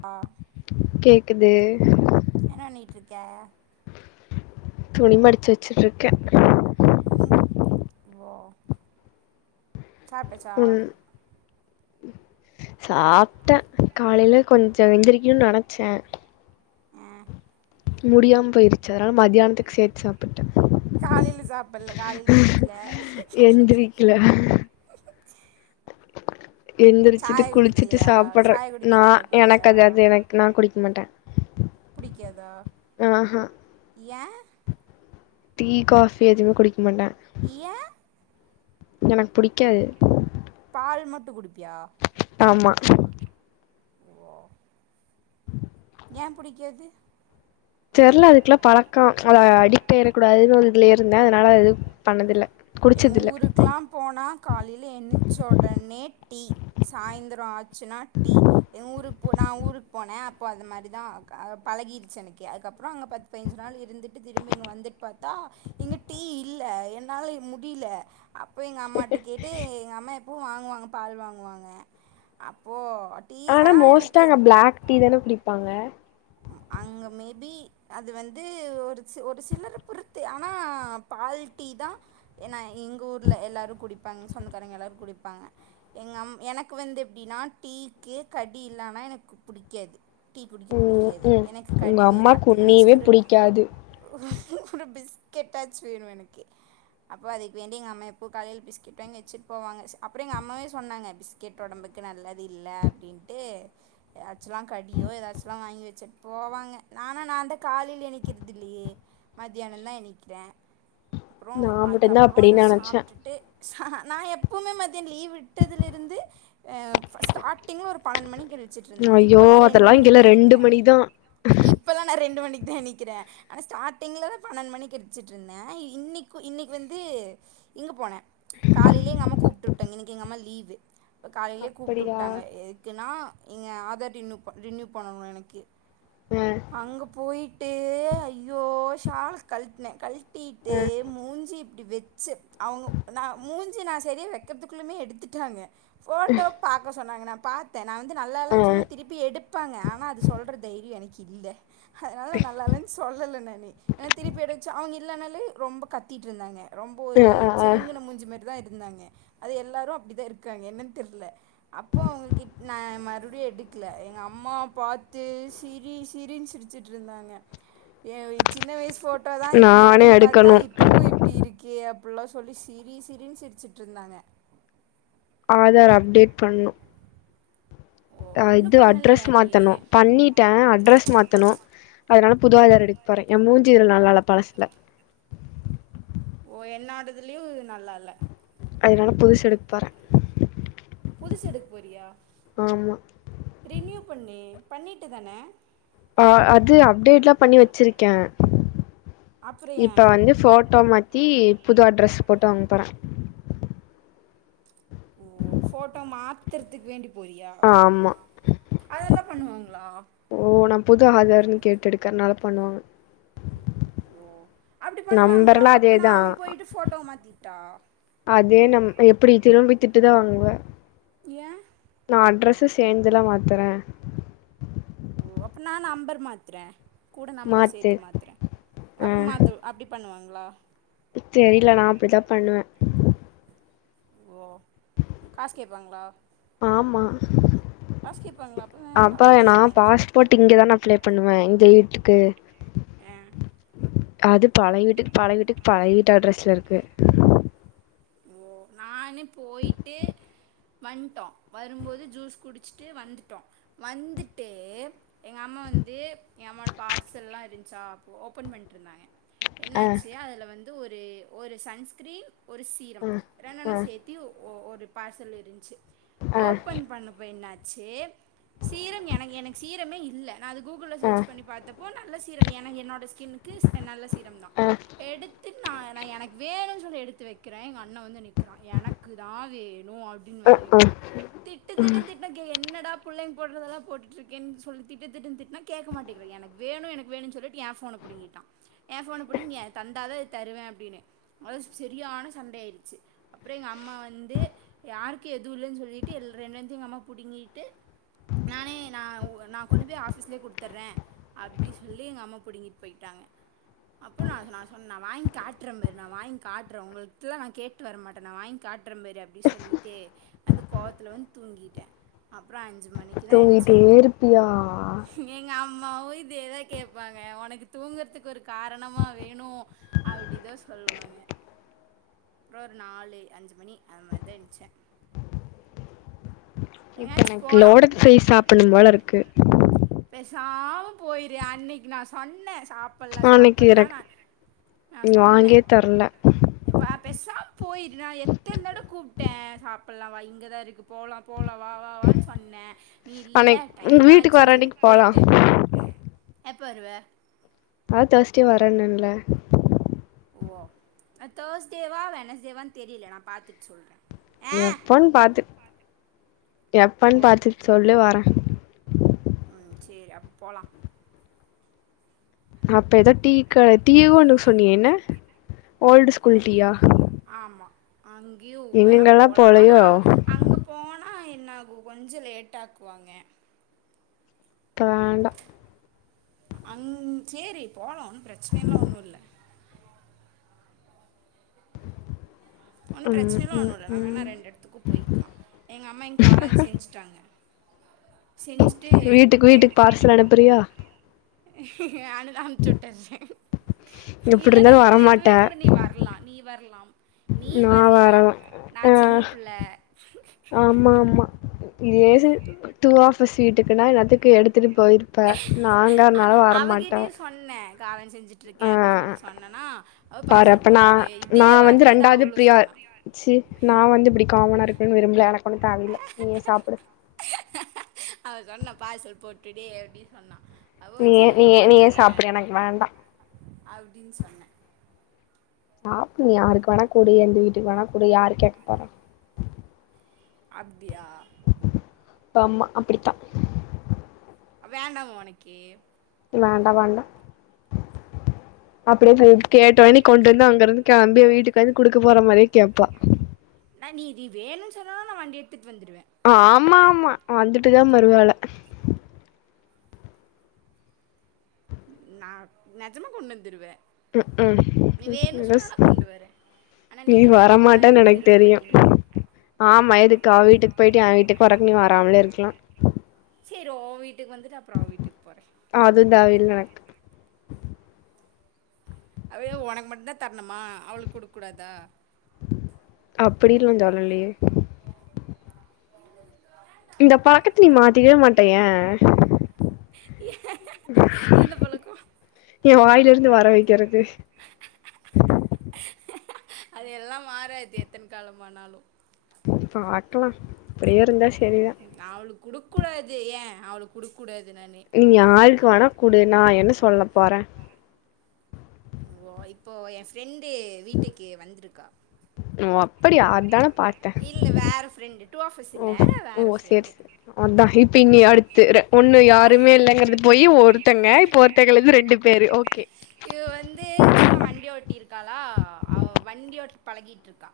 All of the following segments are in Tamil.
ஆ கேக்குது என்ன வண்ணிகிட்ருக்க துணி மடிச்சு வச்சுருக்க ம் ஓ சாப்டாச்சா சாப்ட்ட காலைல கொஞ்சொ எந்திரிக்கன் நெனைச்ச அ முடியாம போயிருச்சு அதனால மத்தியானத்துக்கு சேர்த்து சாப்பிட்டே காலையில சாப்பிடல காலையில வீட்ல ந்திரிக்ல எந்திரிச்சிட்டு சாய குளிச்சிட்டு குடிக்கலையா சாப்படுறே சாய நா குடிக்கிற பழக்கோ இல்லையா எனக்கதாது அது எனக்கு நன் குளிக்மாட்டே புடிக்காதா அவஹா ஏ டீ காஃபி எதுவு குடிக்மாட்ட இய எனக் புடிக்காது பால் மட்டுகுடிப்பியா ஆம்மா ஏம்புடிக்கது தெர்ல அதுக்குலாப் பழக்க அத அடிக்ட் ஆயிரக்கூடாதுன் ஒர் இதுலே இருந்த அனால அது பண்ணதில்ல குடிச்சதில்ல போனா காலையில எந்திச்ச ஒடனே டீ சாயந்தரோ ஆச்சுன்னா டீ எ ஊருக்கு போ நா ஊருக்கு போன அப்போ அது மாதிரிதா பழகிடுச்சு எனக்கு அதுக்கப்ற அங்க ப பெஞ்சு றாள் இருந்துட்டு திரும்பி இங்க வந்துட் பாத்தா இங்குட் [unintelligible] என்னால முடிய்ல அப்ப எங்க அம்மாட்டெக் எடு எங்க அம்மா எப்போவு வாங்குவாங்க பால் வாங்குவாங்க அப்போ ஆனா மோஸ்டா அங்க பிளாக் டீ தான குடிப்பாங்க ம் அங்க மேபி அது வந்து ஒரு சி ஒரு சிலர பொறுத்து ஆனா பால் ட்டி தா என்னா எங்க ஊர்ல எல்லாரு குடிப்பாங் சொந்தக்காரங்க எல்லாரு குடிப்பாங்க எங்கம் எனக்கு வந்து எப்டீனா டீக்கு கடி இல்லன்னா எனக்கு புடிக்காது டீ கு ம் புடிக்காது ம் எனக்கு உங்க கடி வேணு அம்மாக்கு உன்னையவே அட்லீஸ்ட் ஒரு புடிக்காது ஒரு பிஸ்கெட்டாச் வேணு எனக்கு அப்போ அதுக்வேண்டி எங்க அம்மா எப்போ காலைல் பிஸ்கெட் வாங்க்கி வச்சுட் போவங்க அப்பற எங்க அம்மாவே சொன்னாங்க பிஸ் கேட் ஒடம்புக்கு நல்லது இல்ல அப்டின்ட்டு அச்சுல்லாங் கடியோ எதாச் ல்லா வாங்கி வச்சுட்டு போவாங்க நானா நான்ந்த காலையிலே நிக்கற்து இல்லையே மத்தியானந்தா இனிக்கிற அப்ற நா மட்டுந்தா அதுக்கப்பறொ எத அப்டின்னு நெனச்சே சாப்ட்டுட்டு நா எப்பவுமே மதிய லீவ் விட்டதலருந்து ஸ்டார்ட் டிங்னு ஒரு பன்னென் மணிக் எலுச்சுட்ருந்த ஐயோ இப்பல்லா ரெண்டு அதெல்லா மணி இங்கெல்லா தே இனி ரெண்டு மணிதா இப்பல்லா நா ரெண்டு மணிக் தா எநிக்கிறே அனா ஸ்டார்ட்டிங்ல பன்னெண் மணிக்கு ட்ச்சட்ருந்த இன்னிக்கு இன்னக் வந்து இங்க போன காலைலே எங்க அம்மா கூப்ட்டு வுட்டாங் இன்னைக்கு எங்க அம்மா லீவ்வு காலைலே கூப்ட்டு அப்படியா வுட்டாங்க எதுக் குன்னா எங்க ஆதர் ரினி ப ரினியு பண்ணணு எனக்கு அ அங்க போய் ட்டு ஐயோ ஷால்லு கழுட்டினே கள்டிட்டு அ மூஞ்சி இப்டி வச்சு அவங்க ந மூஞ்சி நா சரியா வக்கறதுக்குள்ளமே எடுத்துட்டாங்க ஃபோட்டோ பாக்க சொன்னாங்க நாம்பாத்தே நா வந்து நல்லா அ இல்லைன் சொன்ன திருப்பி எடுப்பாங்க ஆனா அது சொல்ற தை எனக்கு இல்ல அதனால நல்லால்லன்னு சொல்லல நானே அ திருப்பி எதர்ச்சா அவுங்ளே இல்லனலு ரொம்ப கத்தீட்ருந்தாங்க ரொம்ப அ ஒரு அ அ சினுங்கின மூஞ்சு மர் தா இருந்தாங்க அது எல்லாரு அப்டிதா இருக்காங்க என்னன் தெர்ல அப்போ அவுங்கிட் நா மறுபுடி எடுக்ல எங்க அம்மா பாத் து சிரீ சிரீன் சிரிச்ச்ட்ருந்தாங்க ஏ சின்ன வயசு ஃபோட்டோதா இப்டி நானே இருக்குன் பாத்தா எடுக்கணு இப்பவு இப்டி இருக்கியே அப்புட்லா சொல்லி சிரீ சிரீன் சிரிச்சிட்ருந்தாங்க ஆதார் அப்டேட் பண்ணு ஓ ஆ இன்னும் இது அட்ரஸ் பண்ணலையா நீ மாத்தணு பண்ணிட் டே அட்ரஸ் மாத்தணு அதனால புது ஆதார் எடுக் போறே ஏ மூஞ்சி இதுல நல்லால பழசுல ஓ என்னோடதுலயு நல்லால்ல அதுனால புதுசு எடுக்போறே புதுசு எடுக் போறியா ரினியூ பண்ணு பண்ணிட்டுதானே ஆ அது அப்டேட்லா பண்ணி வச்சிருக்கே அப்புறம் இப்பொ ஏன் வந்து போட்டோ மாத்தீ புது அட்ரஸ் போட்டு வாங்கப்போறே ஓ போட்டோ மாத்துற்துக் வேண்டி போறியா ஆமா அதெல்லா பண்ணுவாங்ளா ஓ நா புது ஆதார்ன்னு கேட்டு எடுக்கர்னால பண்வாங்க ஓ அப்டி பண்வாங்களா அப்ப அதேதா நானு போயிட்டு போட்டோ மாத்திக்ட்டா அதே நம் எப்டி திரும்பி திட்டு தா வாங்குவ ஏ நா அட்ரஸ்ஸு சேர்ந்துல மாத்றே ஓ அப்ப நா நம்பர் மாத்றே கூட நம்பர் மாத்து சேத்து மாத்றே ஆ அப்போ மாத்திவு அப்டி பண்வாங்களா தெரில நா அப்டிதா பண்வே ஓ காசு கேப்பாங்களா ஆமா காசு கேப்பாங்களா அப்ப வேண்டா போட்டு இங்கதான அப்ளை பண்வே இங்க வீட்டுக்கு ஆ அது பழய வீட்டுக் பழய வீட்டுக் பழய வீட்டு அட்ரஸ்ல இருக்கு ஓ நானு போயிட்டு வந்டோ வரும்போது ஜூஸ் குடிச்சுட்டு வந்துட்டோ வந்துட்டு எங்க அம்மா வந்து எ அம்மாவோட பார்சல்லா இருஞ்ச்சா ஓபன் பண்ட்டு இருந்தாங்க ஆ என்னாச்சு அதில வந்து ஒரு ஒரு சன்ஸ்கிரீன் ஒரு சீரம் ஆ ஆ ரெண்டென்னம் சேர்த் தியு ஒரு பார்சல் இருந்ச்சு ஆ ஓப்பன் பண்ணபோ என்னாச்சு சீரம் எனக் எனக்கு சீரமே இல்ல நா அது கூகுள ஆ சர்ச் பண்ணி பாத்தப் போ நல்ல சீரம் ஏனா என்னோட ஸ்கின்னுக்கு நல்ல சீரம் தா ஆ எடுத்து நா நா எனக்கு வேணுன்னு சொல்லி எடுத்து வைக் கிறே எங்க அண்ண வந்து நிக்கறா எனக்கு தா வேணு அப்டின்னு அ வந்து ஆ நிக்கிறா திட்டுத்திட்டு திட்டினா என்னடா புள்ளைங்க போடுறதெல்லா போட்டுருக்கேன்னு சொல்லி திட்டு திட்டு திட்னா கேக்க மாட்டிங்கிறா எனக் வேணு எனக் வேணுனு சொல்லிட்டு ஏ ஃபோன புடிங்கிட்டா ஏ போன புடுங்கி அத தந்தாதா இத தருவேனு அப்டின்னு அ சரியான சண்ட ஆயிடுச்சு அப்றோ எங்க அம்மா வந்து யாருக்கு எது இல்லன்னு சொல்லிட்டு ரெண்டுபேத்தையு எங்கம்மா புடுங்கிட்டு நானே நா நா கொண்டு போயி ஆஃபீஸ்லயே குடுத்தர்றே அப்டி சொல்லி எங்கம்மா புடுங்கிட் போய்ட்டாங்க அப்போ நா நா சொன்னே நா வாங்கி காட்டுறே பார் நா வாங்கி காட்றே உங்களுக் லா நா கேட்டு வர மாட்டன் நா வாங்கி காட்ற பாரு அப்டினு சொல்லிட்டு அந்த கோவத்ல வந்து தூங்கிட்டே அப்றோ அஞ்சு தூங்கிட்டே இருப்பியா எங்கம்மாவு இதேதா கேப்பாங்க ஒனக் தூங்குறதுக் ஒரு காரணமா வேணு அப்டிதா சொல்லுவாங்க அப்றோ ஒரு நாலு அஞ்சு மணி அது மாரி தா எந்திரிச்சே இப்ப எங்கயாச்சு எனக் போலா லோடட் பிரைஸ் சாப்ட்ணு போலருக்கு பேசாம போயிரு அன்னைக்கு நா சொன்னே சாப் டல்லா அன்னைக்கு எனக்கு சாப்பல்லானு நா நீங்க சொன்னே வாங்கியே தரல தரல பேசாம போயிரு நா எத்தன தடவ கூப்ட்டே சாப்ட்லா வா இங்கதா இருக்கு போல் போலா வா வா வா ன்னு சொன்னே நீ இல்ல அன்னைக்கு உங்க டைம் வீட்டுக்கு வர ஆச்சுன்னு சொல்லி அன்னைக்கு போலா போயிட்ட எப்ப வருவ அ தேஸ்டே வரேன்னுல்ல ஓ தேர்ஸ்டேவா வெனஸ்டேவானு தெரில நா பாத்துட்டு சொல்றே ஆ எப்பன்னு பாத்து எப்பன்னு ஓ பாத்துட்டு சொல்லு நாவரே ம் சேரி அப்போ போலாம் அப்ப ஏதோ டீ க டீ ஒண்ணு சொன்னியே என்ன ஓல்டு ஸ்கூல் டீயா ஆமா அங்கியும் வேணா எங்கெங்கெல்லா போலா ஆனா போலயோ அங்க போன என்ன ஆகு கொஞ்சோ லேட்டாக்கு வாங்க அப்ப வேண்டா அங் சேரி போலா ஒன்னும் பிரச்சன எல்லா ஒன்னும் இல்ல ஒன்னும் ம் பிரச்சனைலாம் ம் ஒன்னும் இல்ல நாம வேணா ம் ரெண்டு எடத்துக்கும் போயிக்கலா எங்க அம்மா இங் காளான் செஞ்சுட்டாங்க செஞ்சி வீட்டுக்கு வீட்டுக்கு பார்சல் அனுப்புறியா அனு அனுப்ச்சி வுட்டரே எப்டி இல்லன்னா இருந்தாலு இப்ப வரமாட்ட இப்பவே கூட நீ வரலா நீ வரலாம் நீ நா வரலாம் வரல நா சின்ன ஆ பிள்ள ஆமா ஆமா இதே ஏச டூ ஆஃபஸ் வீட்டுக்குன்னா இந்நேரத்துக்கு எடுத்துட்டு போயி ருப்ப நாங்க நாலா வரமாட்ட என்ன காளான் செஞ்சு ட்டு ஆ இருக்கேன் அப்படின்னு சொல்லி சொன்னேனா அவ பாரு பார்சல் அப்ப நா போட்டு இதே வார்த்தையதா அவளும் சொன்னா ச்சீ நா வந்து இப்படி காமனா இருக்கணுன்னு விரும்பல எனக்கு ஒன்னும் தேவையில்ல நீயே சாப்பிடு அவ சொன்னா பார்சல் போட்டுடு அப்டின்னு சொன்னா அவ நீயே நீயே நீயே சாப்பிடு எனக்கு வேண்டா அப்டினு சொன்னே சாப்பிடு நீ யாருக்கு வேணா குடு எந்த வீட்டுக்கு வேணா குடு யாரு கேட்க போறா அப்டியா ஆமா அப்டித்தா அப் வேண்டாமா ஒனக்கு வேண்டா வேண்டா அப்டியே இப்ப கேட்டோனே கொண்டு வந்து அங்க இருந்து கெளம்பி வீட்டுக்கு வந்து குடுக்க போற மாரியே கேட்ப நா நீ இது வேணுன் சொன்னனா நா வண்டி எடுத்துட்டு வந்துருவே ஆமா ஆமா வந்துட்டுதா மறுவேல நா நெஜமா கொண்டு வந்துருவே ம்ஹூம் நீ வேண்னு பஸ் சொன்னனா கொண்டு வரே ஆனா நீ நீங்கதா காமனா வரமாட்டேன்னு இருக்கு எனக்கு விரும்ப தெரியு மாட்டீங்க ஆமா எதுக்கு அவ வீட்டுக்கு போயிட்டு ஏ வீட்டுக்கு வர்றக்கு‌‌ நீ வாரமலே இருக்கலா சேரி ஓ வீட்டுக்கு வந்துட்டு அப்பறோ அவ‌ வீட்டுக்கு போறே அதும் தேவயில்ல எனக்கு அது ஏ ஒனக்கு மட்டுந்தா தரணுமா அவளுக்கு குடுக்க கூடாதா அப்டினு நா‌ சொல்லலையே இந்த பழக்கத்த நீ மாத்திக்கவே மாட்ட‌‌ ஏ எந்த பழக்கம் ஏ வாயில இருந்து வர வைக்கிறக்கு அது எல்லாம் மாறாது எத்தன காலமானாலும் பாக்கலா இப்டியே இருந்தா சரிதா அவளுக் குடுக்கூடாது ஏ அவளுக் குடுக்கூடாது நானு நீ யாருக்கு வேணா குடு நா என்ன சொல்ல போறன் ஓ இப்போ எ ஃப்ரெண்டு வீட்டுக்கு வந்துருக்கா [unintelligible] அதான பாத்தே இல்ல வேற ஃப்ரெண்டு டோஃபிஸ் ஓ இல்ல ஓ வேற சேரி ஃப்ரெண்டு சேரி அதா இப்ப இனி அடுத்து ரெ ஒண்ணு யாருமே இல்லைங்கறது போயி ஒருத்தங்க இப்ப ஒருத்தங்கலந்து ரெண்டு பேரு ஓகே இவ வந்து சும்மா வண்டி ஒட்டிருக்காளா அவ வண்டி ஓட்டி பழகிட்ருக்கா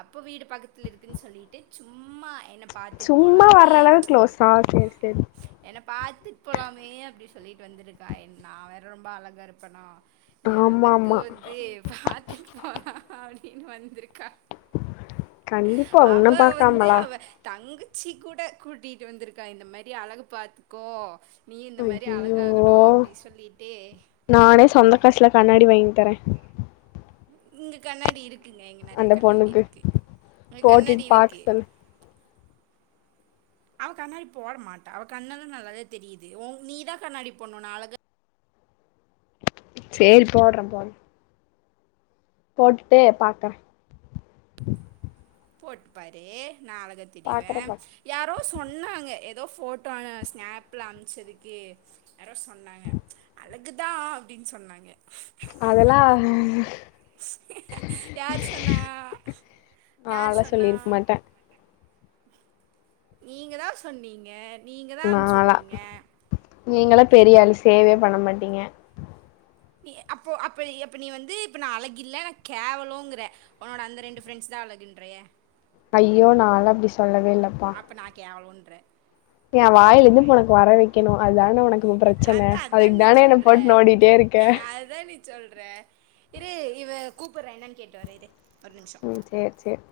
அப்போ வீடு பக்கத்துல இருக்குன் சொல்லிட்டு சும்மா என சும்மா வர்ற அளவு க்ளோஸா சேர் சேரி என்ன பாத்துட் போலாமே அப்டி சொல்லிட்டு வந்துருக்கா எ நா வேற ரொம்ப அழகா இருப்பனா எ ஆமா அழகு ஆமா வந்து பாத்துட் போலா அப்டின் வந்துருக்கா கண்டிப்பா அவ உன்ன வந்து பாக்காமலா அவ தங்குச்சி கூட கூட்டிட்டு வந்துருக்கா இந்த மாரி அழகு பாத்துக்கோ நீ இந்த மாரி ஐயயோ அழகாகணூ அப்டி சொல்லிட்டு நானே சொந்த காஸ்ல கண்ணாடி வாங்கி தரே இங்க கண்ணாடி இருக் குங்க இங்க நெறையா அந்த கண்ணாடி பொண்ணுக்கு இருக்கு இங்க கண்ணாடி போட்டுட்டு இருக்கு பாக்க சொல்லு அவ கண்ணாடி போட மாட்டா அவ கண்ணல்லா நல்லாதா தெரியிது உ நீ தா கண்ணாடி போண்ணு நா அழகு சேரி போட்ற போங் போட்டுட்டு பாக்கற போட் பாரு நா அழகாத் தெரிவ பாக்குறே பாக்குறே யாரோ சொன்னாங்க ஏதோ ஃபோட்டா ஸ்னாப்ல அம்ச்சதுக்கு யாரோ சொன்னாங்க அழகுதா அப்டின் சொன்னாங்க அதெல்லா யார் சொன்னா யார் நான்லா சொன்னா சொல்லிருக்க மாட்டே நீங்க தா சொன்னீங்க நீங்க தா அனுப்ச்சு நால்லா விட்டீங்க நீங்களா பெரியாள் சேவே பண்ண மாட்டீங்க நீ அப்போ அப்ப எப்ப நீ வந்து இப்ப நா அழகில்ல நா கேவலோங்குற ஒன்னோட அந்த ரெண்டு ஃப்ரெண்ட்ஸ் தா அழகுன்றியா ஐயோ நால்லா அப்டி சொல்லவே இல்லப்பா இப்ப நா கேவலோன்ற ஏ வாய்லிந்து இப்போ ஒனக்கு வர வெக்கணு அதான ஒன க்கு ப்ரச்சன அதா அதா அதுக் தான என்ன போட்டு நோன்டிட்டே இருக்க த நீ சொல்ற இரு இவ கூப்புர்ரா என்னன் கேட்டுவரே இரு ஒரு நிமிஷோ ம் சேர் சேர்